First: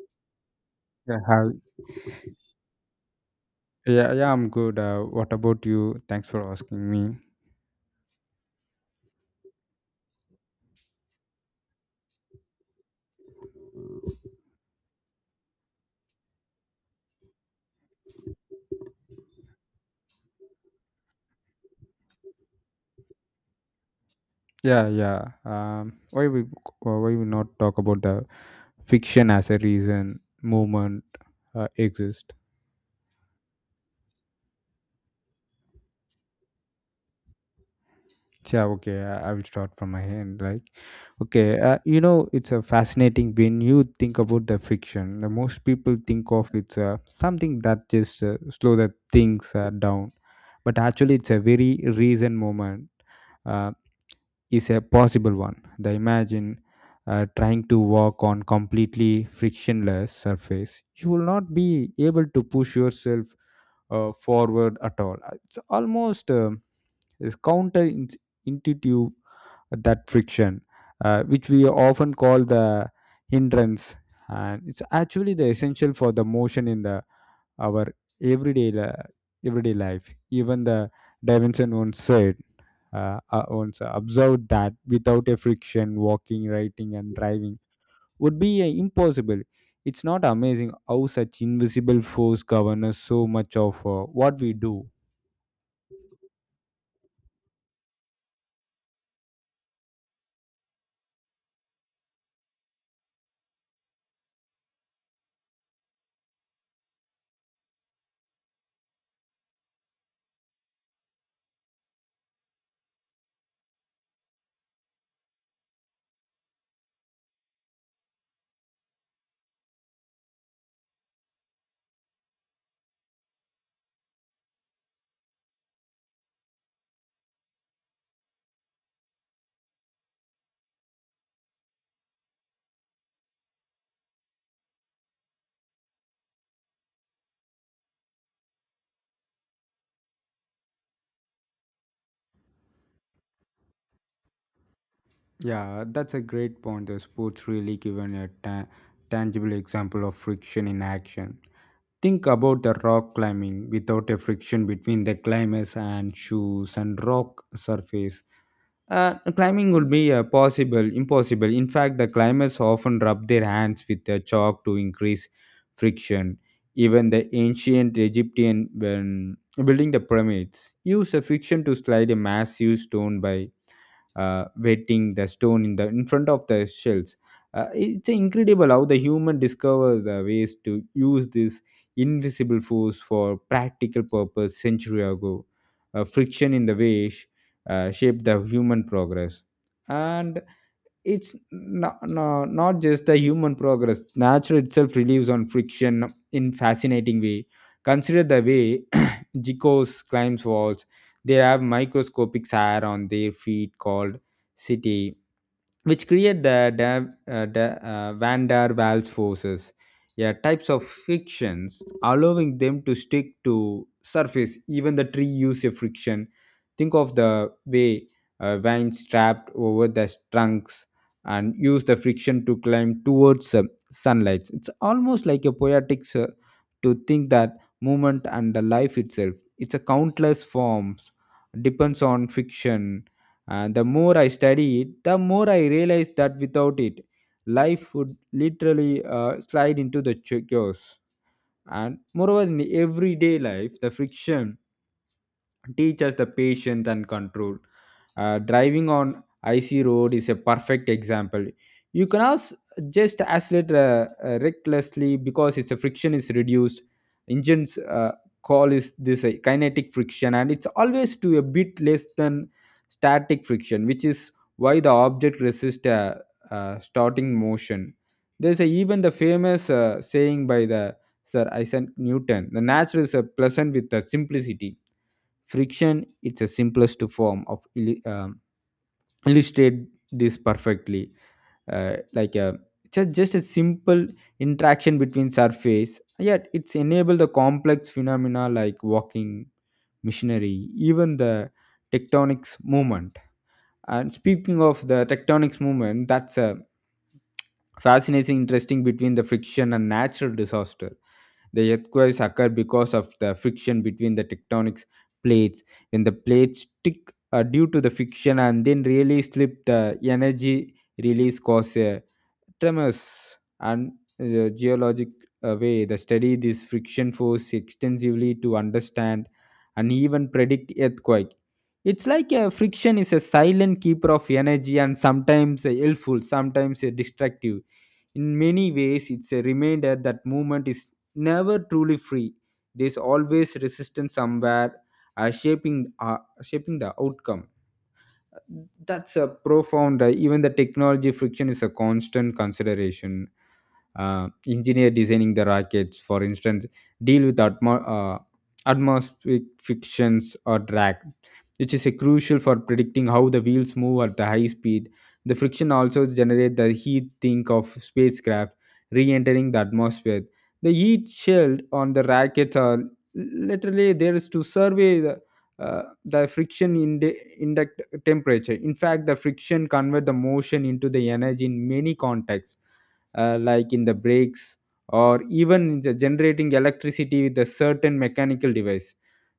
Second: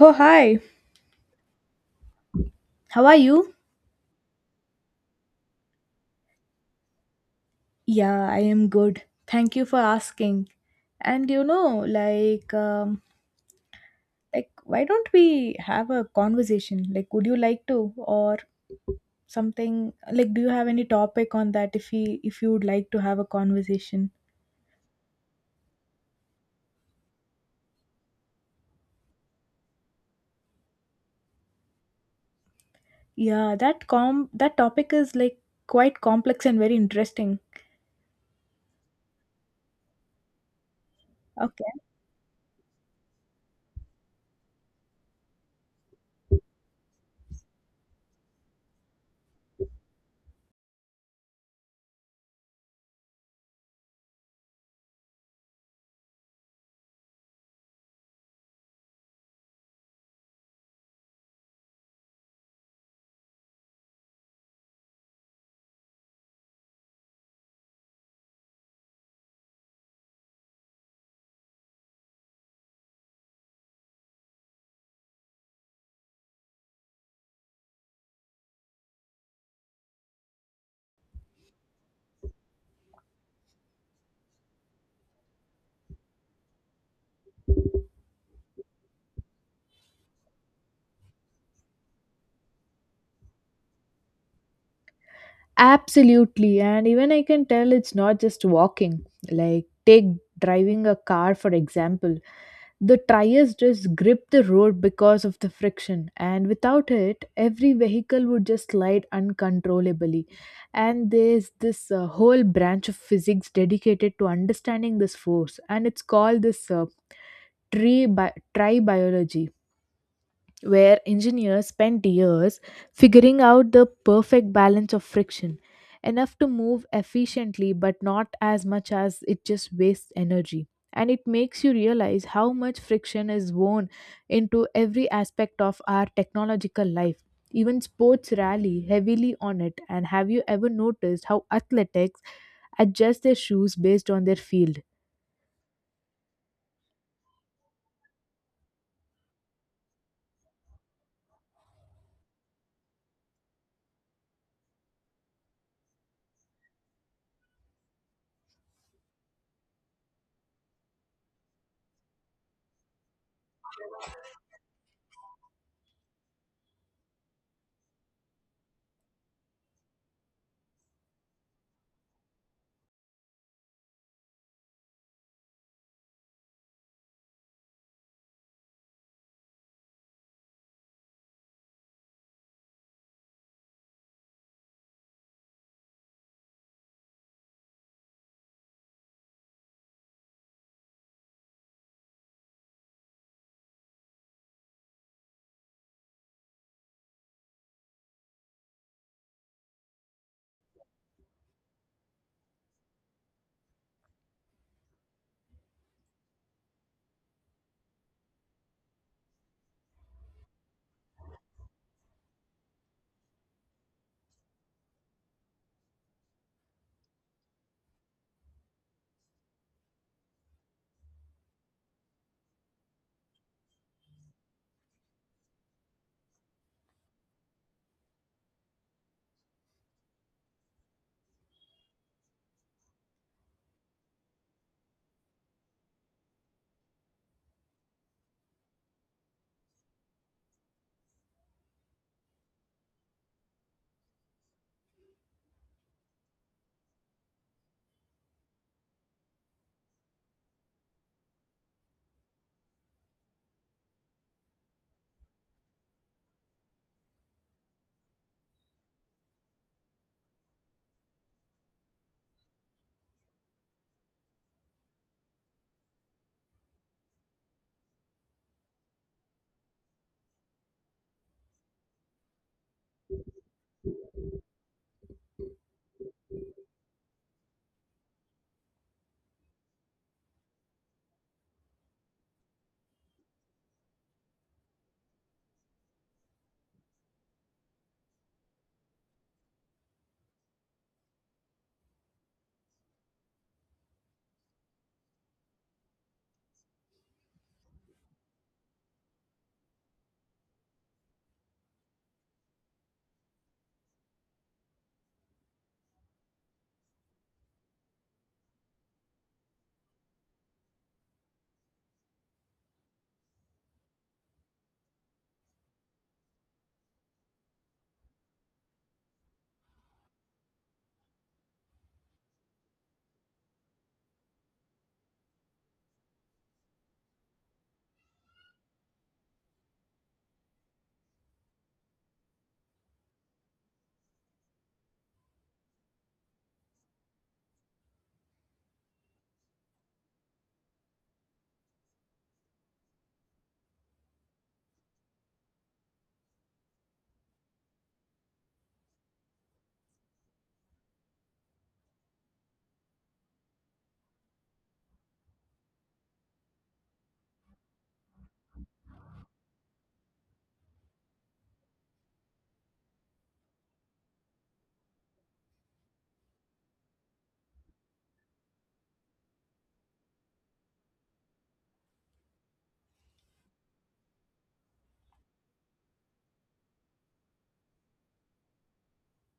Oh, hi. Yeah, hi. How are you? Yeah, I'm good. What about you? Thanks for asking me. Yeah, I am good. Thank you for asking. And you know, like, why don't we have a conversation? Like, would you like to, or something? Like, do you have any topic on that? If you would like to have a conversation, Yeah. Why we not talk about the fiction as a reason movement exist? yeah, that topic is like quite complex and very interesting. Yeah, okay. I will start from my end. Like, okay, Okay. It's a fascinating when you think about the fiction. The most people think of it's something that just slow the things down, but actually, it's a very reason moment uh, is a possible one. The imagine trying to walk on completely frictionless surface, you will not be able to push yourself forward at all. It's almost is counterintuitive that friction, which we often call the hindrance, and it's actually the essential for the motion in the our everyday li- everyday life. Even the Davinson once said, once observed that without a friction, walking, writing, and driving would be impossible. It's not amazing how such invisible force governs so much of what we do. Absolutely. And even I can tell it's not just walking. Like, take driving a car, for example. The tires just grip the road because of the friction, and without it, every vehicle would just slide uncontrollably. And there's this whole branch of physics dedicated to understanding this force, and it's called this tree bi- tri biology where engineers spend years figuring out the perfect balance of friction, enough to move efficiently but not as much as it just wastes energy. And it makes you realize how much friction is woven into every aspect of our technological life. Even sports rally heavily on it. And have you ever noticed how athletics adjust their shoes based on their field? Yeah, that's a great point. The sports really given a tangible example of friction in action. Think about the rock climbing without a friction between the climbers and shoes and rock surface. Climbing would be impossible. In fact, the climbers often rub their hands with the chalk to increase friction. Even the ancient Egyptian, when building the pyramids, used a friction to slide a massive stone by wetting the stone in the in front of the shells. It's incredible how the human discovers the ways to use this invisible force for practical purpose century ago. Friction in the way shaped the human progress, and it's not just a human progress. Nature itself relives on friction in fascinating way. Consider the way geckos climbs walls. They have microscopic hair on their feet called city, which create the van der Waals forces, yeah, types of frictions, allowing them to stick to surface. Even the tree use a friction. Think of the way vines trapped over the trunks and use the friction to climb towards sunlight. It's almost like a poetic to think that movement and the life itself. It's a countless forms depends on friction, and the more I study it, the more I realize that without it, life would literally slide into the chaos. And moreover, in everyday life, the friction teach us the patience and control. Driving on icy road is a perfect example. You can also just accelerate recklessly because its friction is reduced. Engines call is this kinetic friction, and it's always to a bit less than static friction, which is why the object resists starting motion. Even the famous saying by the Sir Isaac Newton: "The nature is a pleasant with the simplicity." Friction it's the simplest form of illustrate this perfectly, like a just a simple interaction between surface, yet it's enable the complex phenomena like walking, machinery, even the tectonics movement. And speaking of the tectonics movement, that's a fascinating interesting between the friction and natural disaster. The earthquakes occur because of the friction between the tectonic plates. When the plates stick due to the friction and then really slip, the energy release causes a tremors. And geologic way the study this friction force extensively to understand and even predict earthquake. It's like a friction is a silent keeper of energy, and sometimes helpful, sometimes destructive. In many ways, it's a reminder that movement is never truly free. There's always resistance somewhere, shaping the outcome. That's a profound, even the technology friction is a constant consideration. Engineer designing the rockets, for instance, deal with uh, atmospheric frictions or drag, which is a crucial for predicting how the wheels move at the high speed. The friction also generates the heat. Think of spacecraft re-entering the atmosphere. The heat shield on the rockets are literally there is to survey the the friction in the index temperature. In fact, the friction convert the motion into the energy in many contexts, like in the brakes or even in the generating electricity with a certain mechanical device.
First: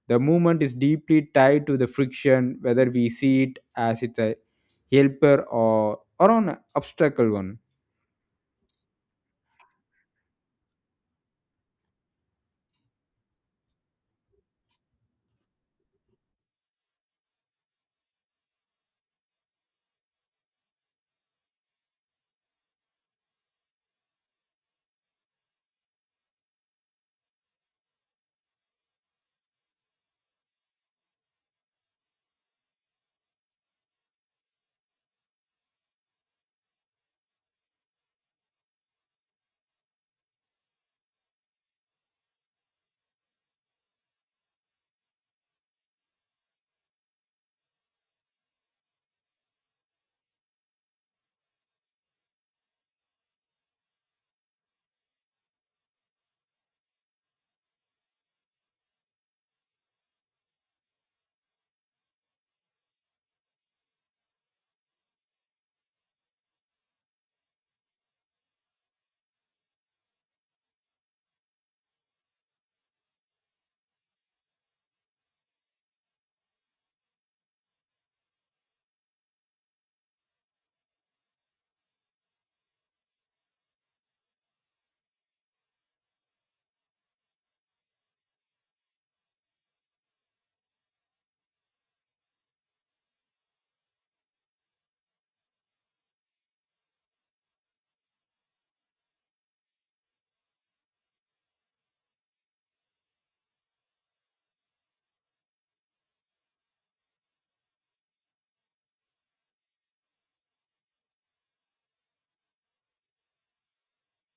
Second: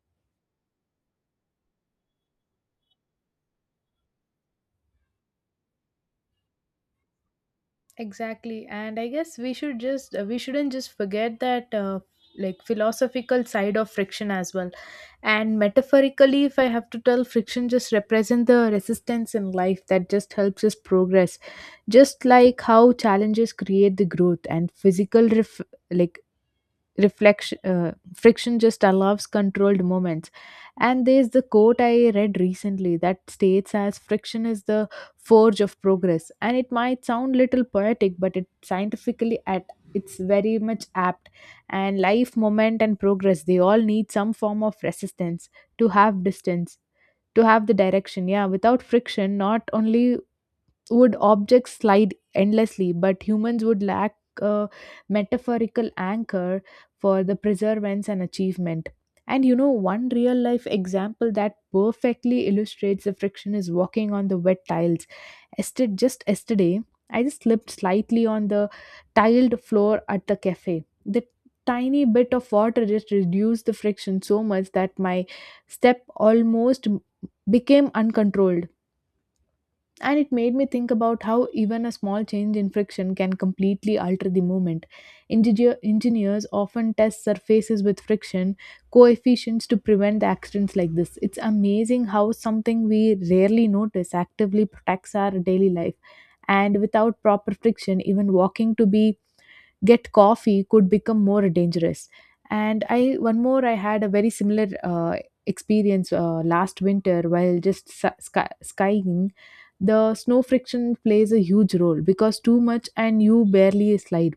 The movement is deeply tied to the friction, whether we see it as it's a helper or an obstacle one. Exactly. And I guess we shouldn't just forget that like philosophical side of friction as well. And metaphorically, if I have to tell, friction just represent the resistance in life that just helps us progress. Just like how challenges create the growth and physical like reflection friction just allows controlled moments. And there's the quote I read recently that states as friction is the forge of progress, and it might sound little poetic but it scientifically at it's very much apt. And life moment and progress, they all need some form of resistance to have distance, to have the direction. Yeah, without friction, not only would objects slide endlessly, but humans would lack a metaphorical anchor for the preservance and achievement. And you know, one real life example that perfectly illustrates the friction is walking on the wet tiles. Ested, just yesterday, I just slipped slightly on the tiled floor at the cafe. The tiny bit of water just reduced the friction so much that my step almost became uncontrolled, and it made me think about how even a small change in friction can completely alter the movement. Engineers often test surfaces with friction coefficients to prevent the accidents like this. It's amazing how something we rarely notice actively protects our daily life. And without proper friction, even walking to be get coffee could become more dangerous. And I one more I had a very similar experience last winter while just skying. The snow friction plays a huge role because too much and you barely slide,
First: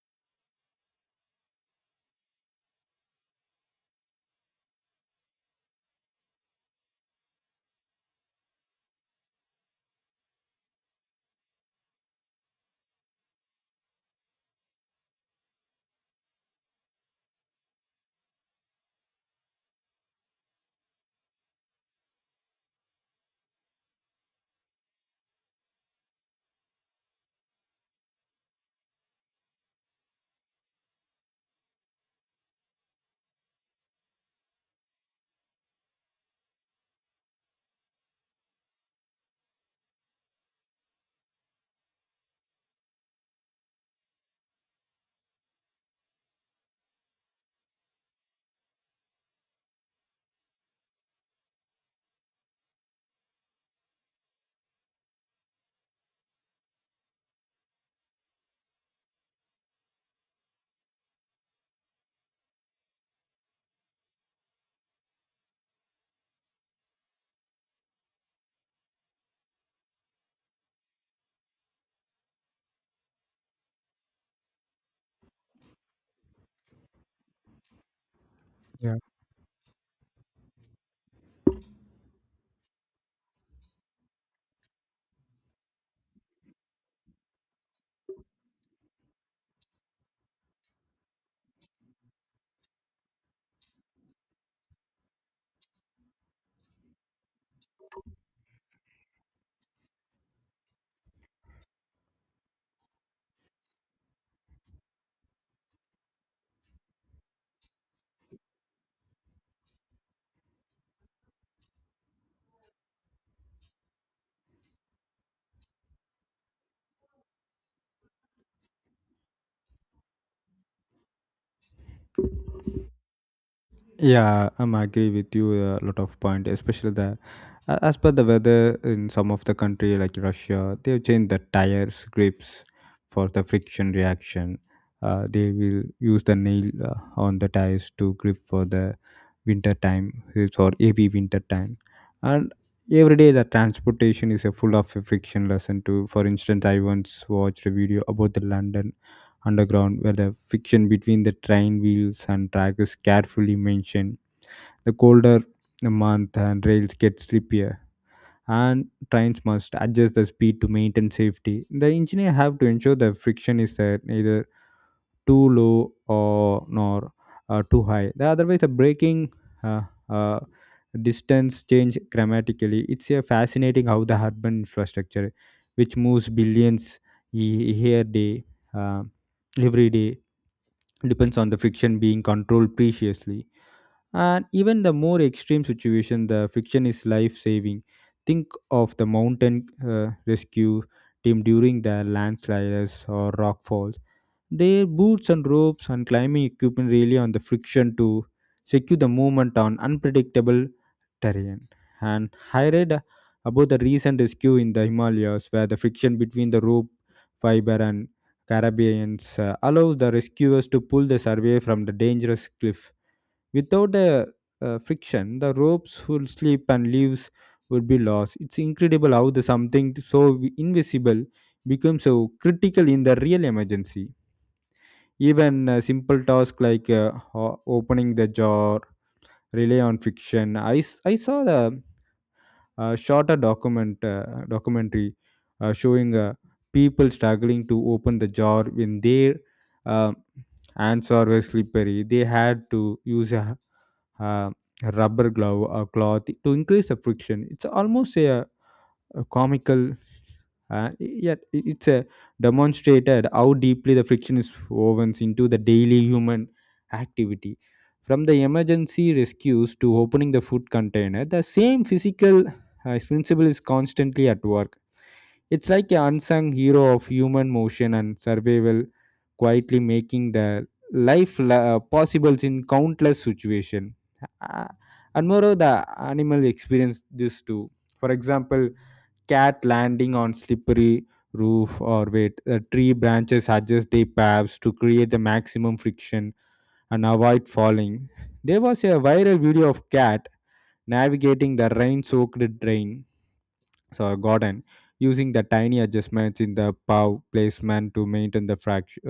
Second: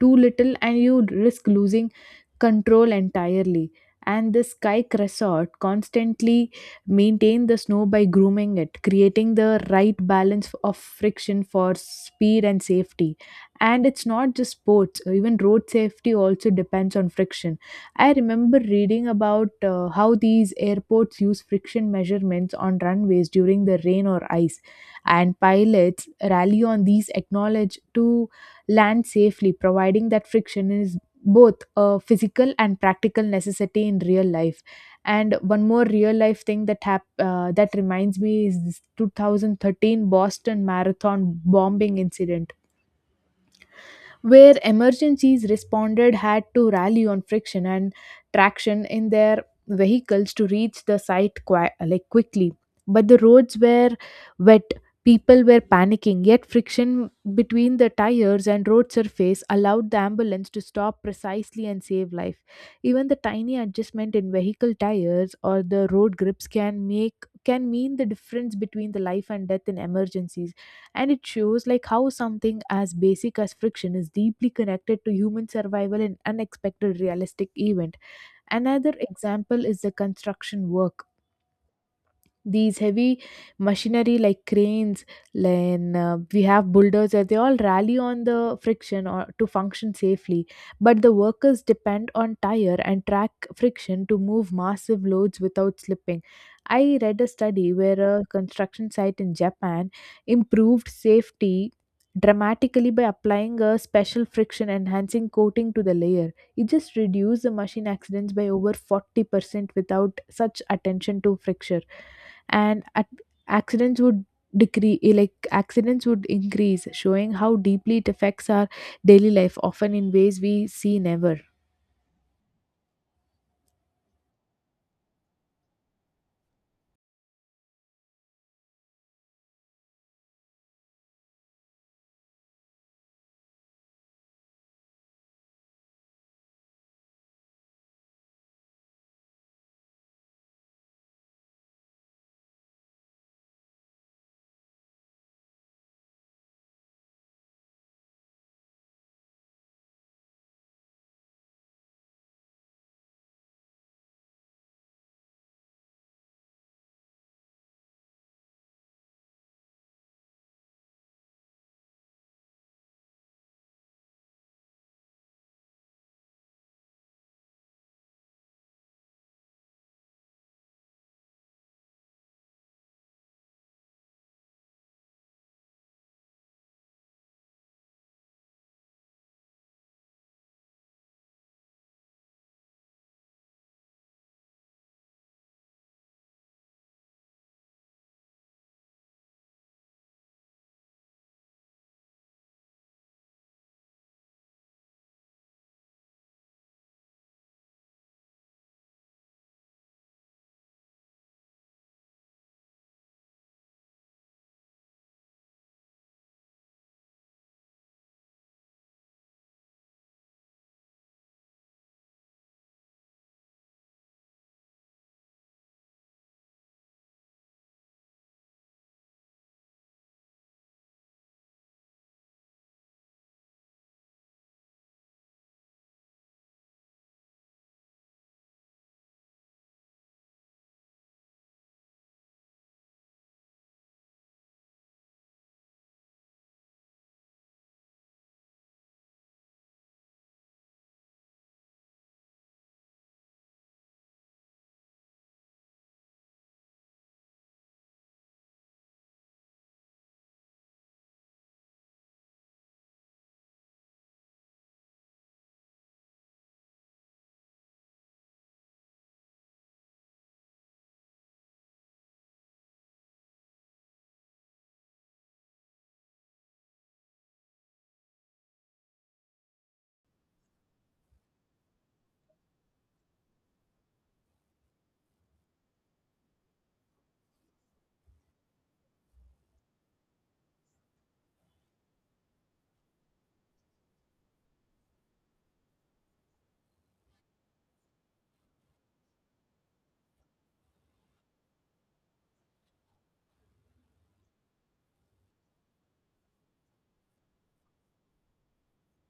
too little and you risk losing control entirely. And the kayak resort constantly maintain the snow by grooming it, creating the right balance of friction for speed and safety. And it's not just sports, even road safety also depends on friction. I remember reading about how these airports use friction measurements on runways during the rain or ice, and pilots rally on these acknowledge to land safely, providing that friction is both a physical and practical necessity in real life. And one more real life thing that that reminds me is this 2013 Boston Marathon bombing incident where emergencies responded had to rally on friction and traction in their vehicles to reach the site like quickly, but the roads were wet, people were panicking, yet friction between the tires and road surface allowed the ambulance to stop precisely and save life. Even the tiny adjustment in vehicle tires or the road grips can make, can mean the difference between the life and death in emergencies. And it shows like how something as basic as friction is deeply connected to human survival in unexpected realistic event. Another example is the construction work. These heavy machinery like cranes, then we have bulldozers, they all rally on the friction or to function safely, but the workers depend on tire and track friction to move massive loads without slipping. I read a study where a construction site in Japan improved safety dramatically by applying a special friction enhancing coating to the layer. It just reduced the machine accidents by over 40%. Without such attention to friction, and at accidents would decrease, like accidents would increase, showing how deeply it affects our daily life often in ways we see never. Yeah, I'm agree with you a lot of point, especially the as per the weather in some of the country like Russia, they've changed the tires grips for the friction reaction. They will use the nail on the tires to grip for the winter time, it's or heavy winter time, and every day the transportation is a full of a friction lesson too. For instance, I once watched a video about the London underground where the friction between the train wheels and track is carefully mentioned. The colder the month and rails get slippier, and trains must adjust the speed to maintain safety. The engineer have to ensure the friction is neither too low or nor too high. The otherwise the braking uh, uh, distance change dramatically. It's fascinating how the urban infrastructure, which moves billions e- here day uh, every day, depends on the friction being controlled preciously. And even the more extreme situation, the friction is life saving. Think of the mountain rescue team during the landslides or rock falls. Their boots and ropes and climbing equipment rely on the friction to secure the movement on unpredictable terrain. And I read about the recent rescue in the himalayas where the friction between the rope fiber and carabines allows the rescuers to pull the survey from the dangerous cliff. Without friction, the ropes would slip and leaves would be lost. It's incredible how the something so invisible becomes so critical in the real emergency. Even a simple task like opening the jar rely on friction. I saw the shot a document documentary showing people struggling to open the jar when their uh, hands are very slippery. They had to use a, uh rubber glove or cloth to increase the friction. It's almost a comical, yet it's a demonstrated how deeply the friction is woven into the daily human activity. From the emergency rescues to opening the food container, the same physical principle is constantly at work. It's like an unsung hero of human motion and survival, quietly making the life possible in countless situations. Uh, and moreover, the animal experience this too. For example, cat landing on slippery roof or wait tree branches adjust their paths to create the maximum friction and avoid falling. There was a viral video of cat navigating the rain soaked drain so garden, using the tiny adjustments in the paw placement to maintain the fraction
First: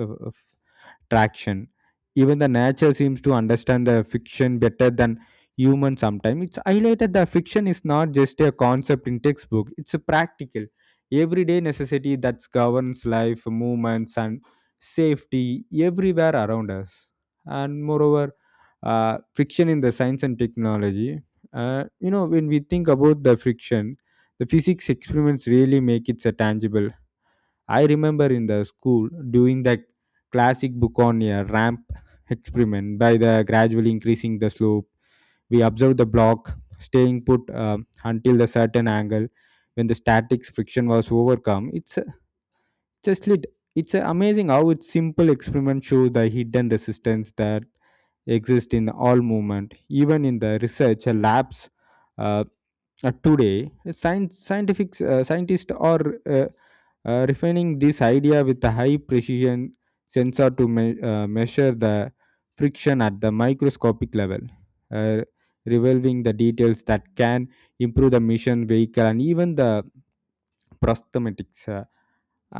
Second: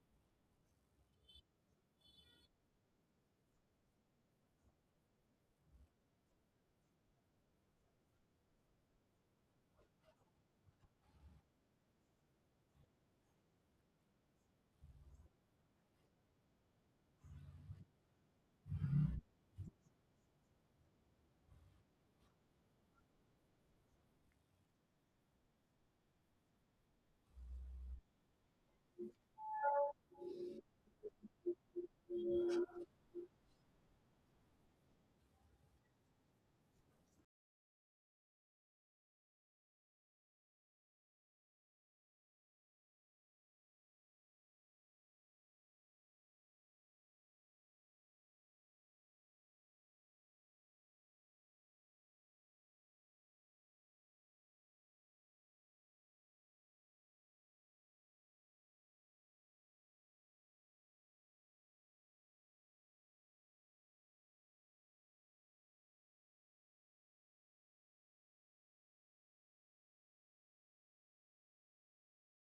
traction. Even the nature seems to understand the fiction better than humans sometimes. It's highlighted that fiction is not just a concept in textbook, it's a practical, everyday necessity that governs life, movements, and safety everywhere around us. And moreover, friction in the science and technology. You know, when we think about the friction, the physics experiments really make it tangible. I remember in the school doing the classic book on a ramp experiment by the gradually increasing the slope. We observed the block staying put until the certain angle when the static friction was overcome. Just lit. It's a amazing how its simple experiment shows the hidden resistance that exist in all movement, even in the research labs. uh, Today scientific scientists are uh, refining this idea with a high precision sensor to measure the friction at the microscopic level, uh, revealing the details that can improve the mission vehicle and even the prosthetics. uh,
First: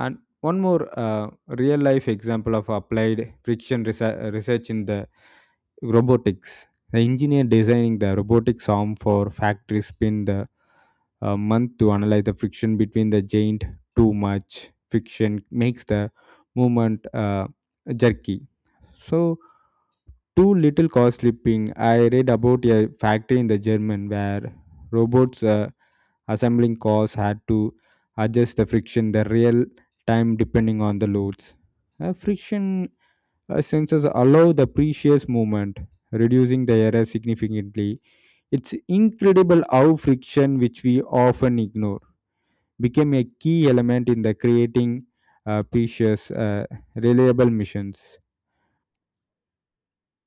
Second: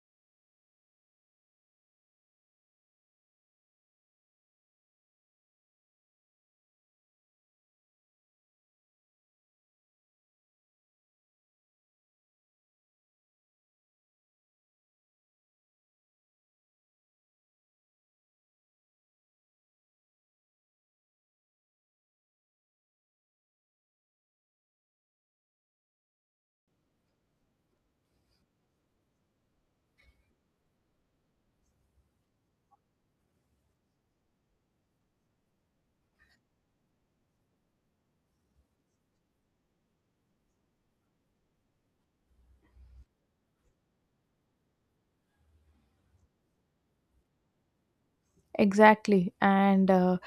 and one more real life example of applied friction research in the Robotics. The engineer designing the robotics arm for factory spent the month to analyze the friction between the joint. Too much friction makes the movement jerky. So too little cause slipping. I read about a factory in the German where robots assembling cars had to adjust the friction the real time depending on the loads. Friction sensors allow the precious movement, reducing the error significantly. It's incredible how friction, which we often ignore, became a key element in the creating precious, reliable missions. Exactly. And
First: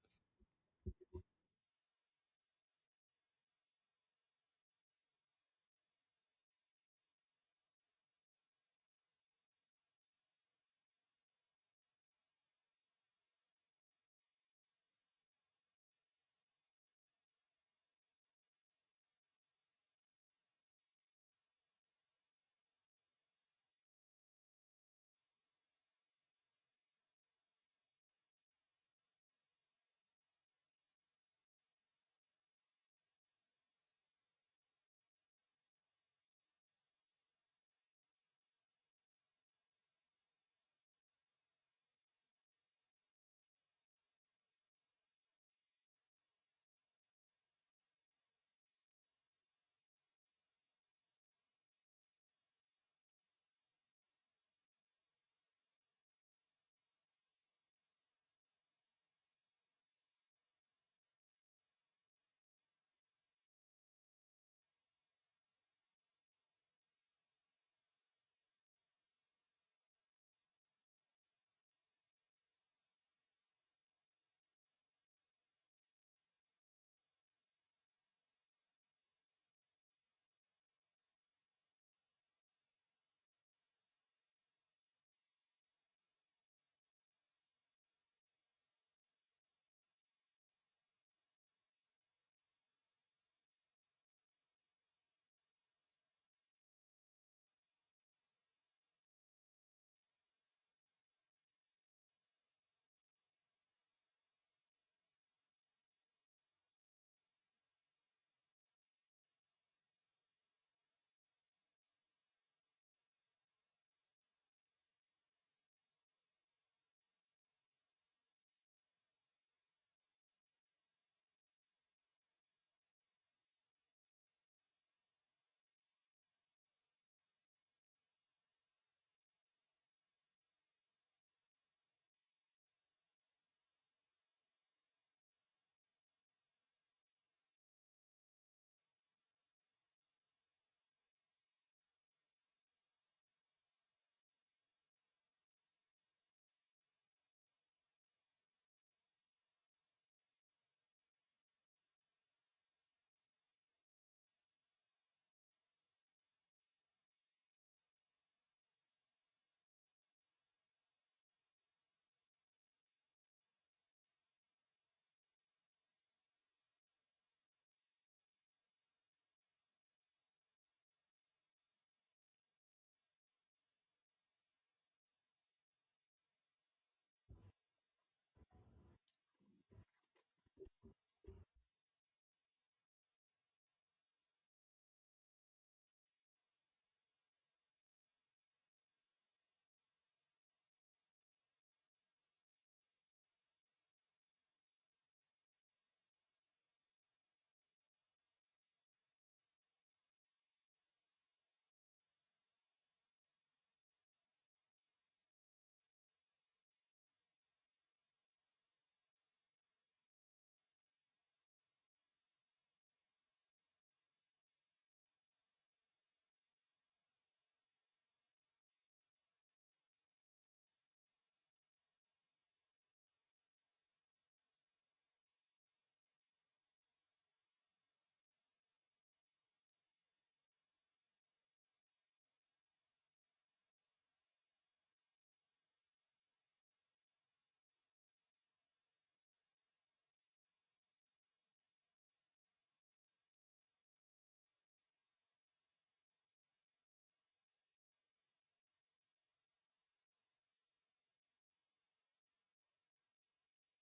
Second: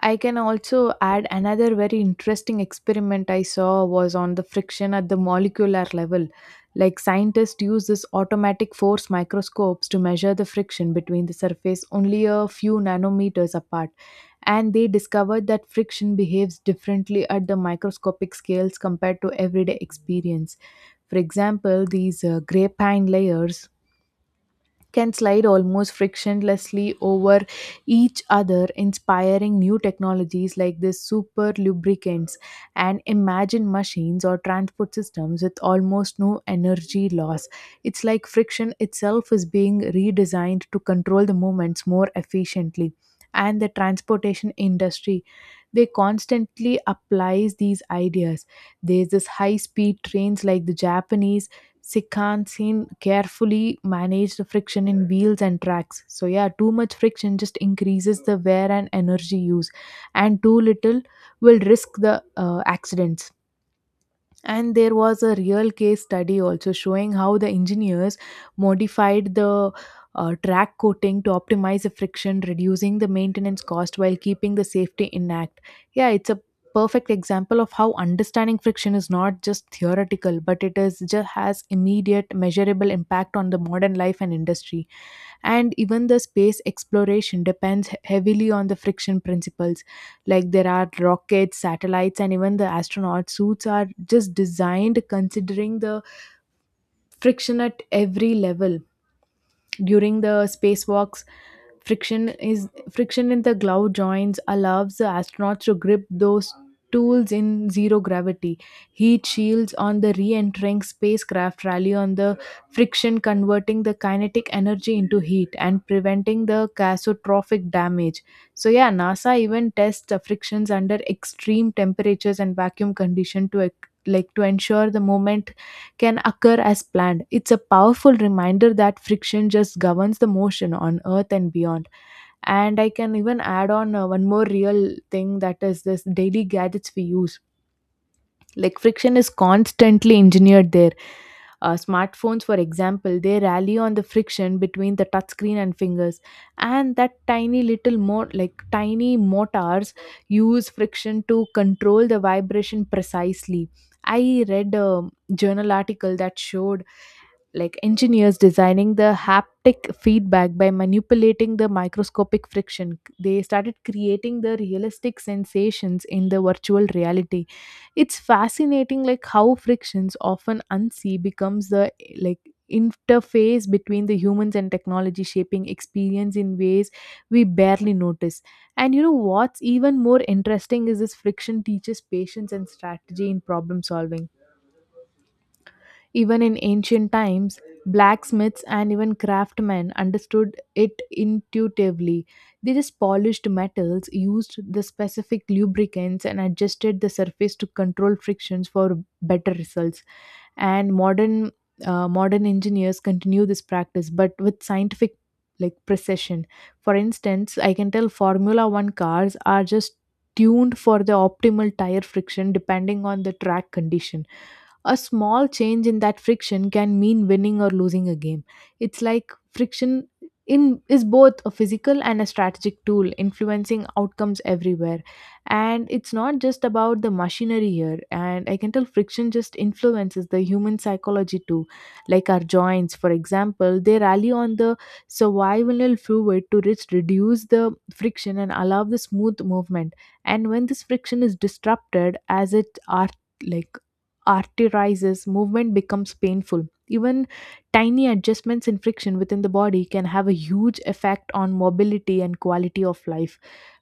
I can also add another very interesting experiment I saw was on the friction at the molecular level. Like scientists use this automatic force microscopes to measure the friction between the surface only a few nanometers apart. And they discovered that friction behaves differently at the microscopic scales compared to everyday experience. For example, these gray pine layers can slide almost frictionlessly over each other, inspiring new technologies like the super lubricants, and imagine machines or transport systems with almost no energy loss. It's like friction itself is being redesigned to control the movements more efficiently. And the transportation industry, they constantly applies these ideas. There's this high speed trains like the Japanese Shinkansen carefully manage the friction in wheels and tracks. So yeah, too much friction just increases the wear and energy use, and too little will risk the accidents. And there was a real case study also showing how the engineers modified the track coating to optimize the friction, reducing the maintenance cost while keeping the safety intact. Yeah, it's a perfect example of how understanding friction is not just theoretical, but it is just has immediate measurable impact on the modern life and industry. And even the space exploration depends heavily on the friction principles, like there are rockets, satellites, and even the astronaut suits are just designed considering the friction at every level. During the spacewalks, friction is friction in the glove joints allows the astronauts to grip those tools in zero gravity. Heat shields on the re-entering spacecraft rally on the friction, converting the kinetic energy into heat and preventing the catastrophic damage. So yeah, NASA even tests the frictions under extreme temperatures and vacuum condition to like to ensure the moment can occur as planned. It's a powerful reminder that friction just governs the motion on Earth and beyond. And I can even add on one more real thing that is this daily gadgets we use. Like friction is constantly engineered there. Smartphones, for example, they rally on the friction between the touchscreen and fingers, and that tiny little more like tiny motors use friction to control the vibration precisely. I read a journal article that showed like engineers designing the haptic feedback by manipulating the microscopic friction, they started creating the realistic sensations in the virtual reality. It's fascinating like how frictions often unseen becomes the like interface between the humans and technology, shaping experience in ways we barely notice. And you know what's even more interesting is this friction teaches patience and strategy in problem solving. Even in ancient times, blacksmiths and even craftsmen understood it intuitively. They just polished metals, used the specific lubricants, and adjusted the surface to control frictions for better results. And modern engineers continue this practice, but with scientific like precision. For instance, I can tell Formula One cars are just tuned for the optimal tire friction depending on the track condition. A small change in that friction can mean winning or losing a game. It's like friction in is both a physical and a strategic tool influencing outcomes everywhere. And it's not just about the machinery here, and I can tell friction just influences the human psychology too. Like our joints, for example, they rally on the survival fluid to just reduce the friction and allow the smooth movement. And when this friction is disrupted as it are like RT, movement becomes painful. Even tiny adjustments in friction within the body can have a huge effect on mobility and quality of life.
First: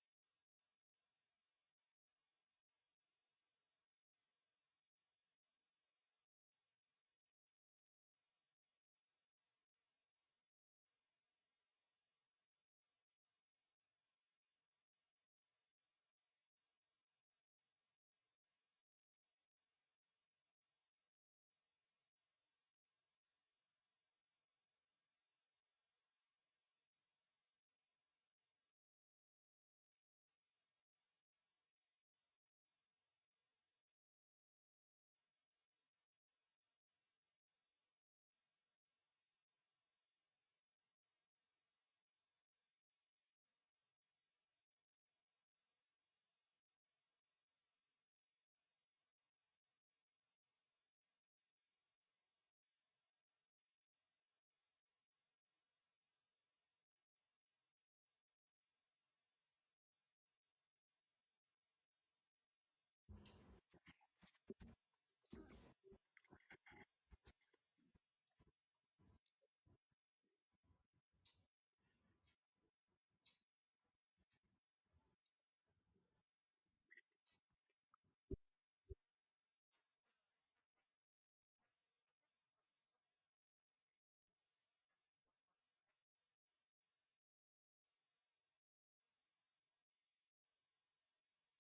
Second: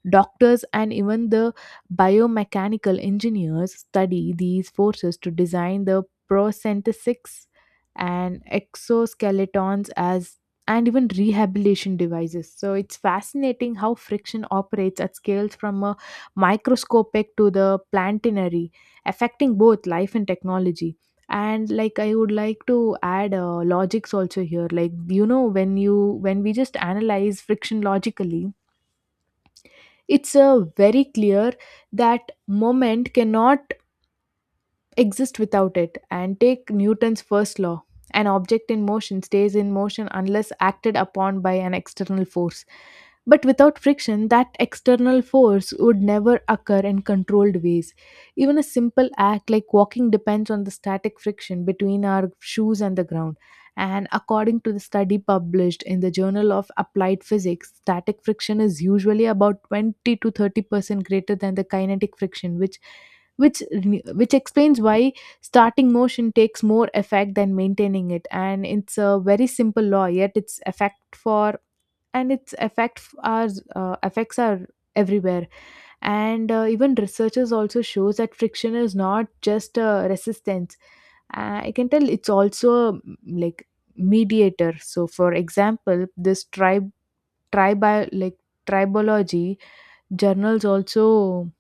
Doctors and even the biomechanical engineers study these forces to design the prosthetics and exoskeletons as and even rehabilitation devices. So it's fascinating how friction operates at scales from a microscopic to the planetary, affecting both life and technology. And like I would like to add logics also here like you know when we just analyze friction logically, it's a very clear that moment cannot exist without it. And take Newton's first law, an object in motion stays in motion unless acted upon by an external force. But without friction, that external force would never occur in controlled ways. Even a simple act like walking depends on the static friction between our shoes and the ground. And according to the study published in the Journal of Applied Physics, static friction is usually about 20 to 30% greater than the kinetic friction, which which explains why starting motion takes more effect than maintaining it. And it's a very simple law yet its effect for and its effect are effects are everywhere. And even researchers also shows that friction is not just a resistance. I can tell it's also a, like mediator. So for example, this tribe tribal like tribology journals also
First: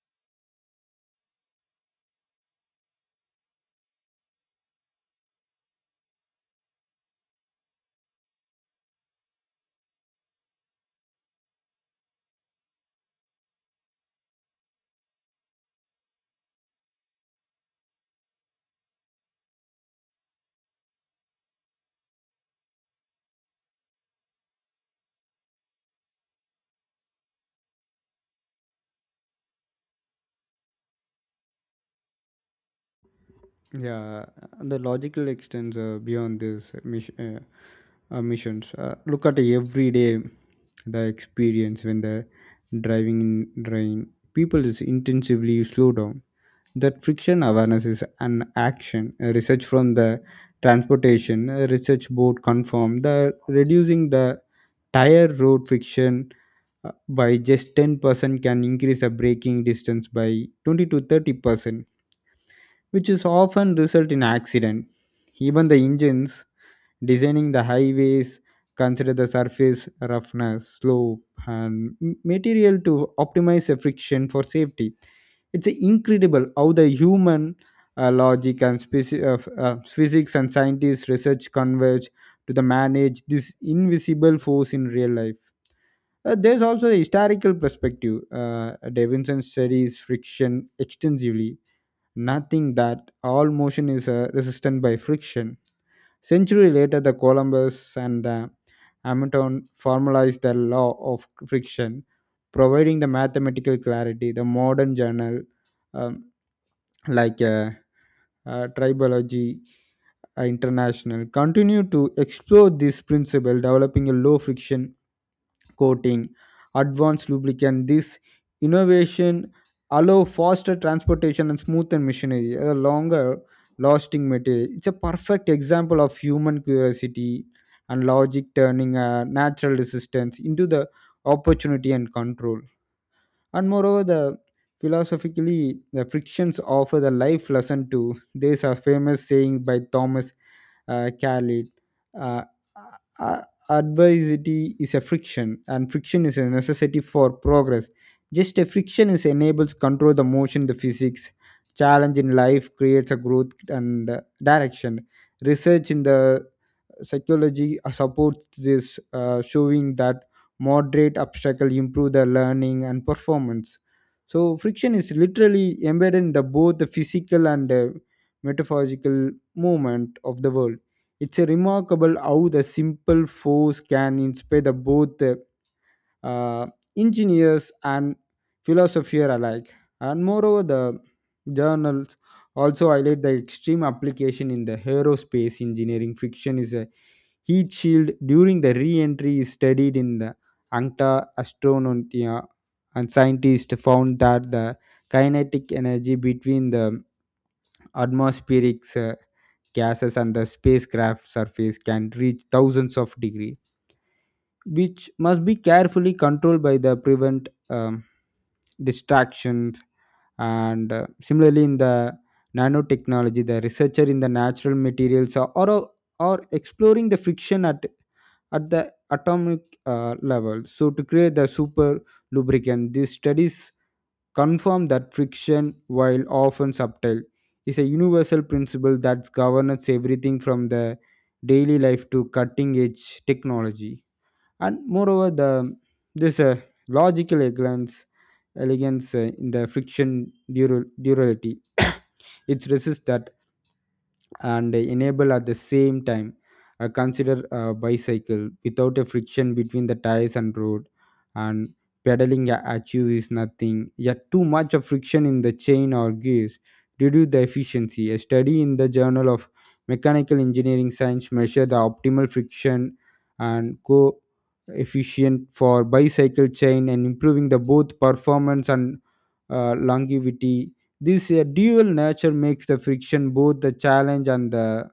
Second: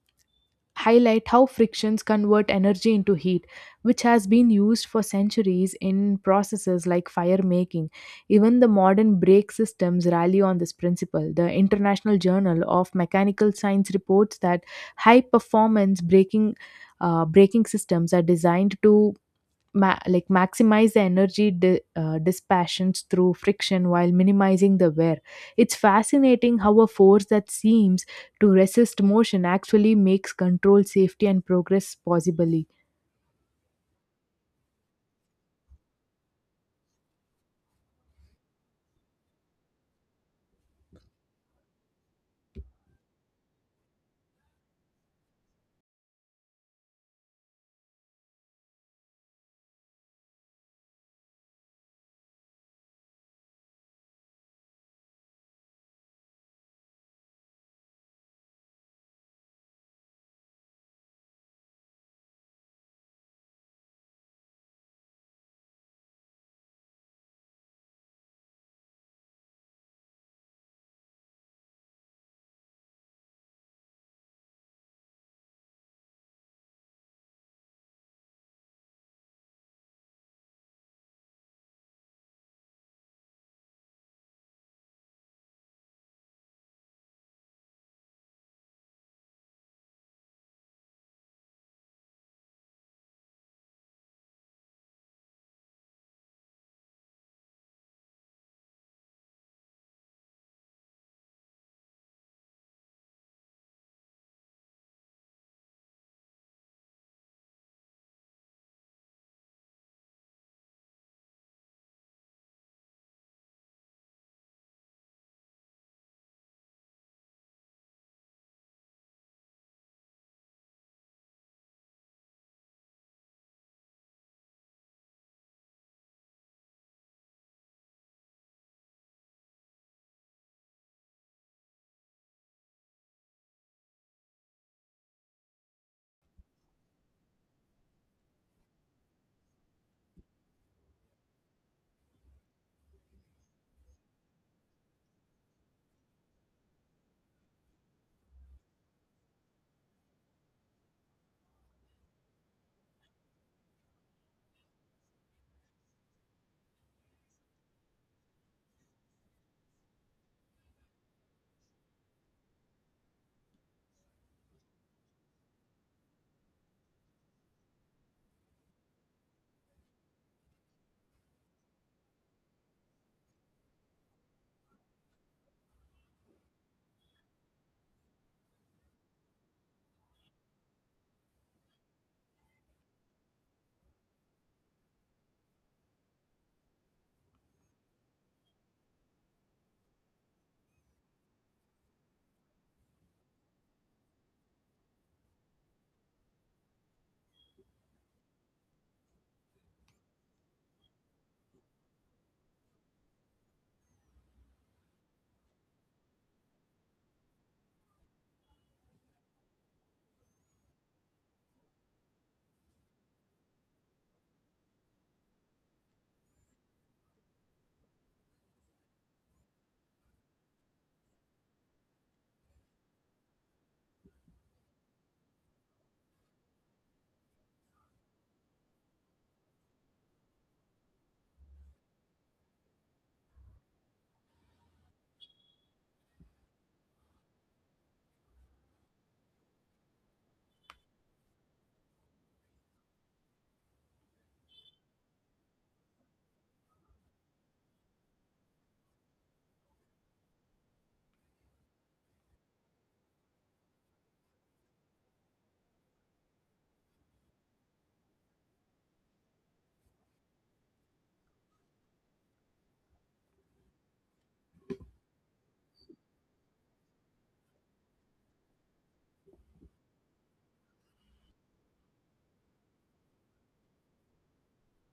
highlight how frictions convert energy into heat, which has been used for centuries in processes like fire making. Even the modern brake systems rally on this principle. The International Journal of Mechanical Science reports that high performance braking. Braking systems are designed to like maximize the energy dispassions through friction while minimizing the wear. It's fascinating how a force that seems to resist motion actually makes control safety and progress possibly. Yeah, the logical extends beyond this missions. Look at everyday the experience when the driving in rain. People is intensively slow down. That friction awareness is an action. Research from the transportation research board confirmed the reducing the tire road friction by just 10% can increase the braking distance by 20 to 30%, which is often result in accident. Even the engines designing the highways consider the surface roughness slope and material to optimize the friction for safety. It's incredible how the human logic and physics and scientists research converge to the manage this invisible force in real life. There's also a historical perspective. Davidson studies friction extensively, nothing that all motion is resistant by friction. Century later, the Columbus and the Hamilton formalized the law of friction, providing the mathematical clarity. The modern journal, um, like uh, Tribology International, continue to explore this principle, developing a low friction coating, advanced lubricant. This innovation allow faster transportation and smoother machinery, a longer lasting material. It's a perfect example of human curiosity and logic turning a natural resistance into the opportunity and control. And moreover, the philosophically the frictions offer the life lesson too. There's a famous saying by Thomas Khalid, uh, uh, uh, adversity is a friction and friction is a necessity for progress. Just a friction is enables control the motion the physics challenge in life creates a growth and direction. Research in the psychology supports this, showing that moderate obstacle improve the learning and performance. So friction is literally embedded in the both the physical and metaphorical movement of the world. It's a remarkable how the simple force can inspire the both uh, engineers and philosopher alike. And moreover, the journals also highlight the extreme application in the aerospace engineering. Fiction is a heat shield during the re-entry is studied in the Ankta Astronautia, and scientists found that the kinetic energy between the atmospheric gases and the spacecraft surface can reach thousands of degrees, which must be carefully controlled by the prevent distractions. And similarly in the nanotechnology, the researcher in the natural materials are exploring the friction at the atomic level so to create the super lubricant. These studies confirm that friction, while often subtle, is a universal principle that governs everything from the daily life to cutting edge technology. And moreover, the this logical elegance elegance in the friction durability it resists that and enable at the same time. Consider a bicycle without a friction between the tires and road, and pedaling achieves nothing. Yet too much of friction in the chain or gears reduce the efficiency. A study in the Journal of Mechanical Engineering Science measured the optimal friction and coefficient for bicycle chain and improving the both performance and longevity. This dual nature makes the friction both the challenge and the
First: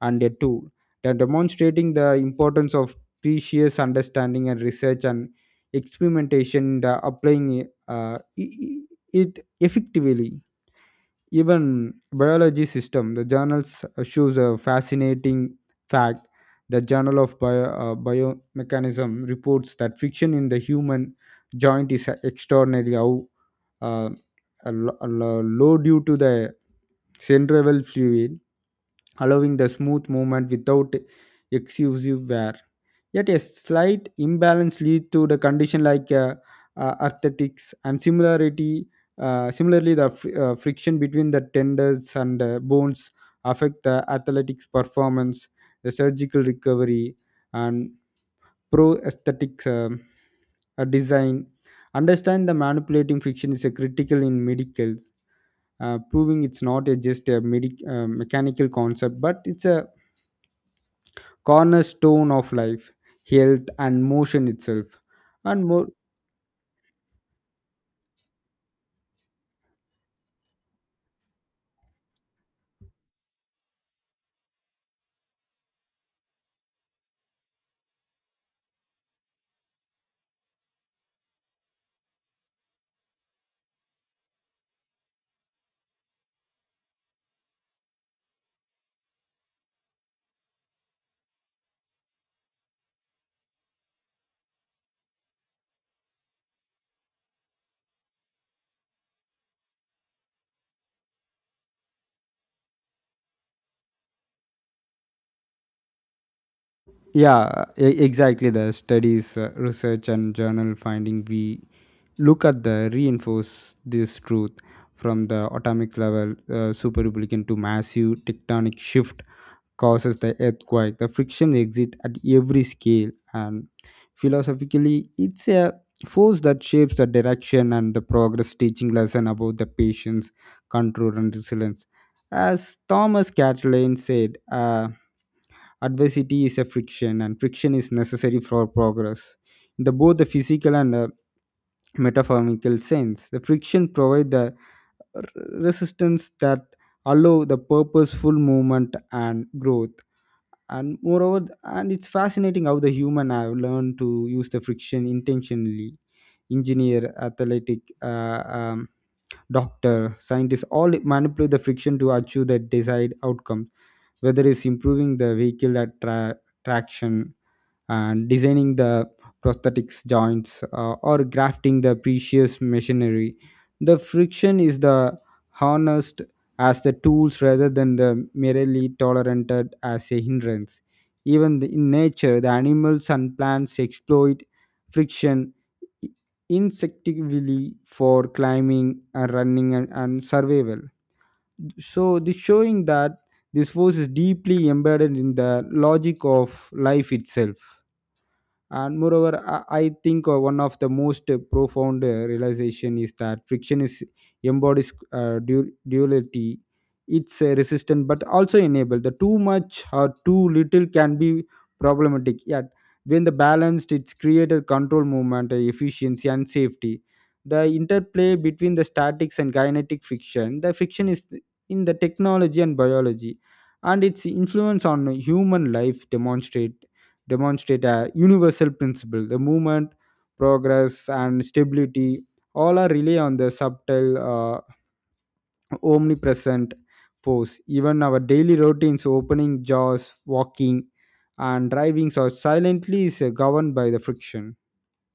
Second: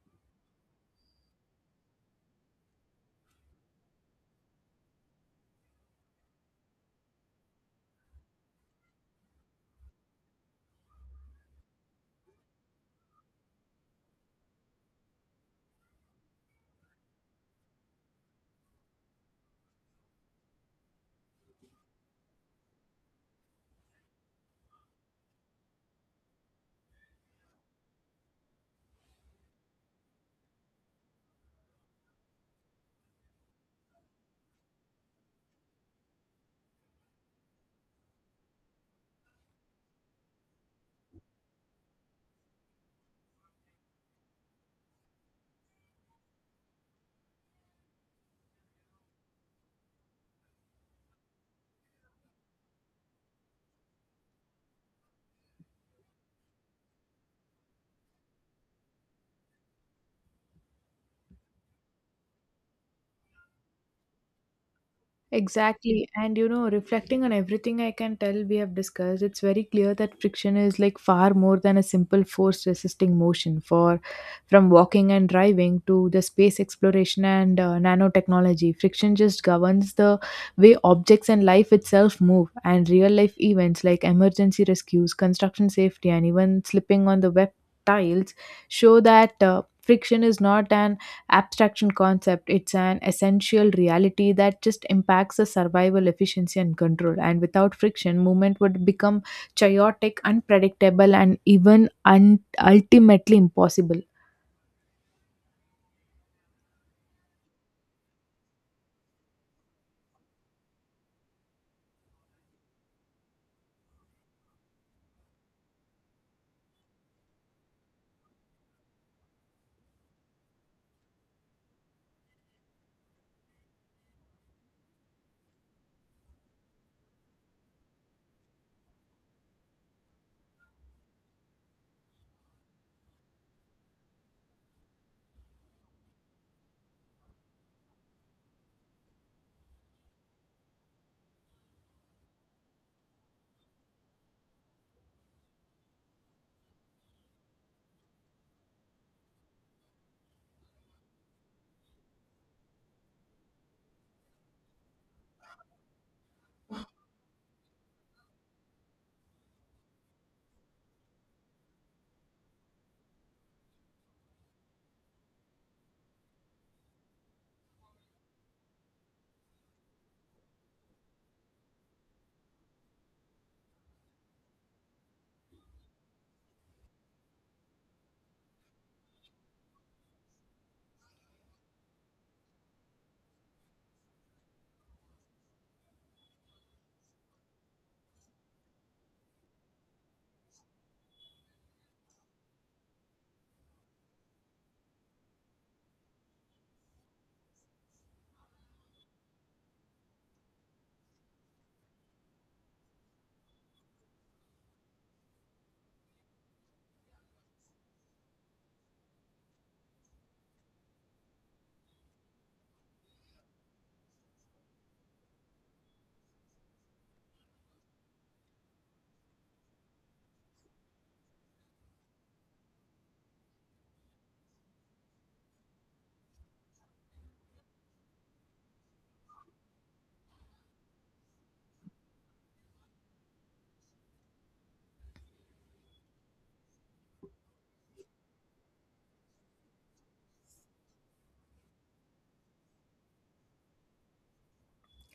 and a tool. They're demonstrating the importance of precious understanding and research and experimentation in the applying i- i- it effectively. Even biology system, the journals shows a fascinating fact. The Journal of Bio, Biomechanism reports that friction in the human joint is extraordinary how uh, low due to the centrifugal fluid, allowing the smooth movement without excessive wear. Yet a slight imbalance leads to the condition like arthritics and similarity. Similarly, the friction between the tendons and bones affect the athletics performance, the surgical recovery, and prosthetics design. Understand the manipulating friction is a critical in medicals, proving it's not a, just a mechanical concept, but it's a cornerstone of life, health, and motion itself. And more, Exactly. And you know, reflecting on everything I can tell we have discussed, it's very clear that friction is like far more than a simple force resisting motion for from walking and driving to the space exploration and nanotechnology. Friction just governs the way objects and life itself move, and real life events like emergency rescues, construction safety, and even slipping on the wet tiles show that friction is not an abstraction concept. It's an essential reality that just impacts the survival efficiency and control. And without friction, movement would become chaotic, unpredictable, and even ultimately impossible. yeah, exactly. The studies, research, and journal finding we look at the reinforce this truth from the atomic level superrepublican to massive tectonic shift causes the earthquake. The friction exists at every scale, and philosophically, it's a force that shapes the direction and the progress, teaching lesson about the patience, control, and resilience. As Thomas Catalan said, adversity is a friction, and friction is necessary for progress. In the, both the physical and metaphorical sense, the friction provides the r- resistance that allow the purposeful movement and growth. And moreover, and it's fascinating how the human have learned to use the friction intentionally. Engineer, athletic doctor, scientists all manipulate the friction to achieve the desired outcome, whether it's improving the vehicle at traction and designing the prosthetics joints or grafting the precious machinery. The friction is the harnessed as the tools rather than the merely tolerated as a hindrance. Even in nature, the animals and plants exploit friction insectively for climbing and running and survival. So this showing that this force is deeply embedded in the logic of life itself. And moreover, I think one of the most profound realization is that friction is embodies duality. It's resistant but also enable the too much or too little can be problematic, yet when the balanced it's created control movement, efficiency and safety. The interplay between the statics and kinetic friction, the friction is in the technology and biology, and its influence on human life demonstrate a universal principle. The movement, progress and stability all are rely on the subtle omnipresent force. Even our daily routines, opening jaws, walking and driving so silently is governed by the friction.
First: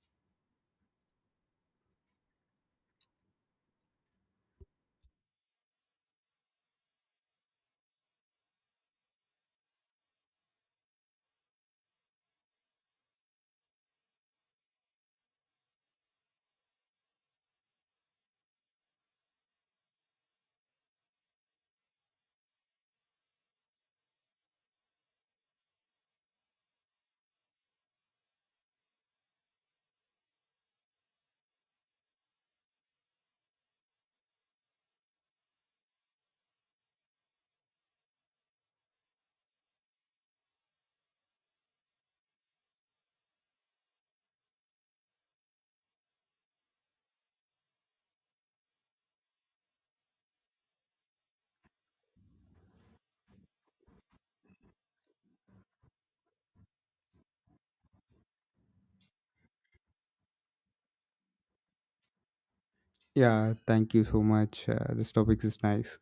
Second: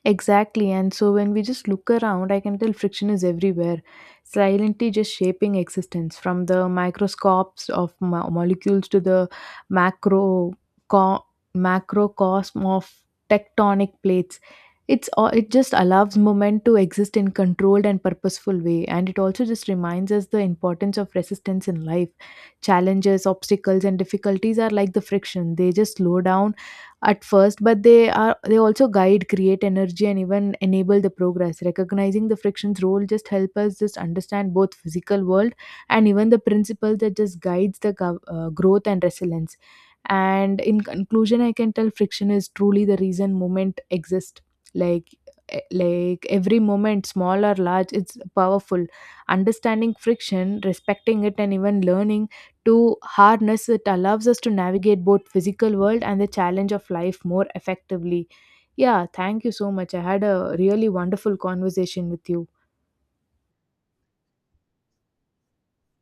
Exactly. And so when we just look around, I can tell friction is everywhere, silently just shaping existence from the microscopes of molecules to the macro co- macrocosm of tectonic plates. It's all, it just allows movement to exist in controlled and purposeful way, and it also just reminds us the importance of resistance in life. Challenges, obstacles, and difficulties are like the friction. They just slow down at first but they are they also guide create energy and even enable the progress. Recognizing the friction's role just help us just understand both physical world and even the principle that just guides the growth and resilience. And in conclusion, I can tell friction is truly the reason movement exists, like like every moment small or large it's powerful. Understanding friction, respecting it, and even learning to harness it allows us to navigate both physical world and the challenge of life more effectively. Yeah, thank you so much, I had a really wonderful conversation with you. Yeah, thank you so much. This topic is nice.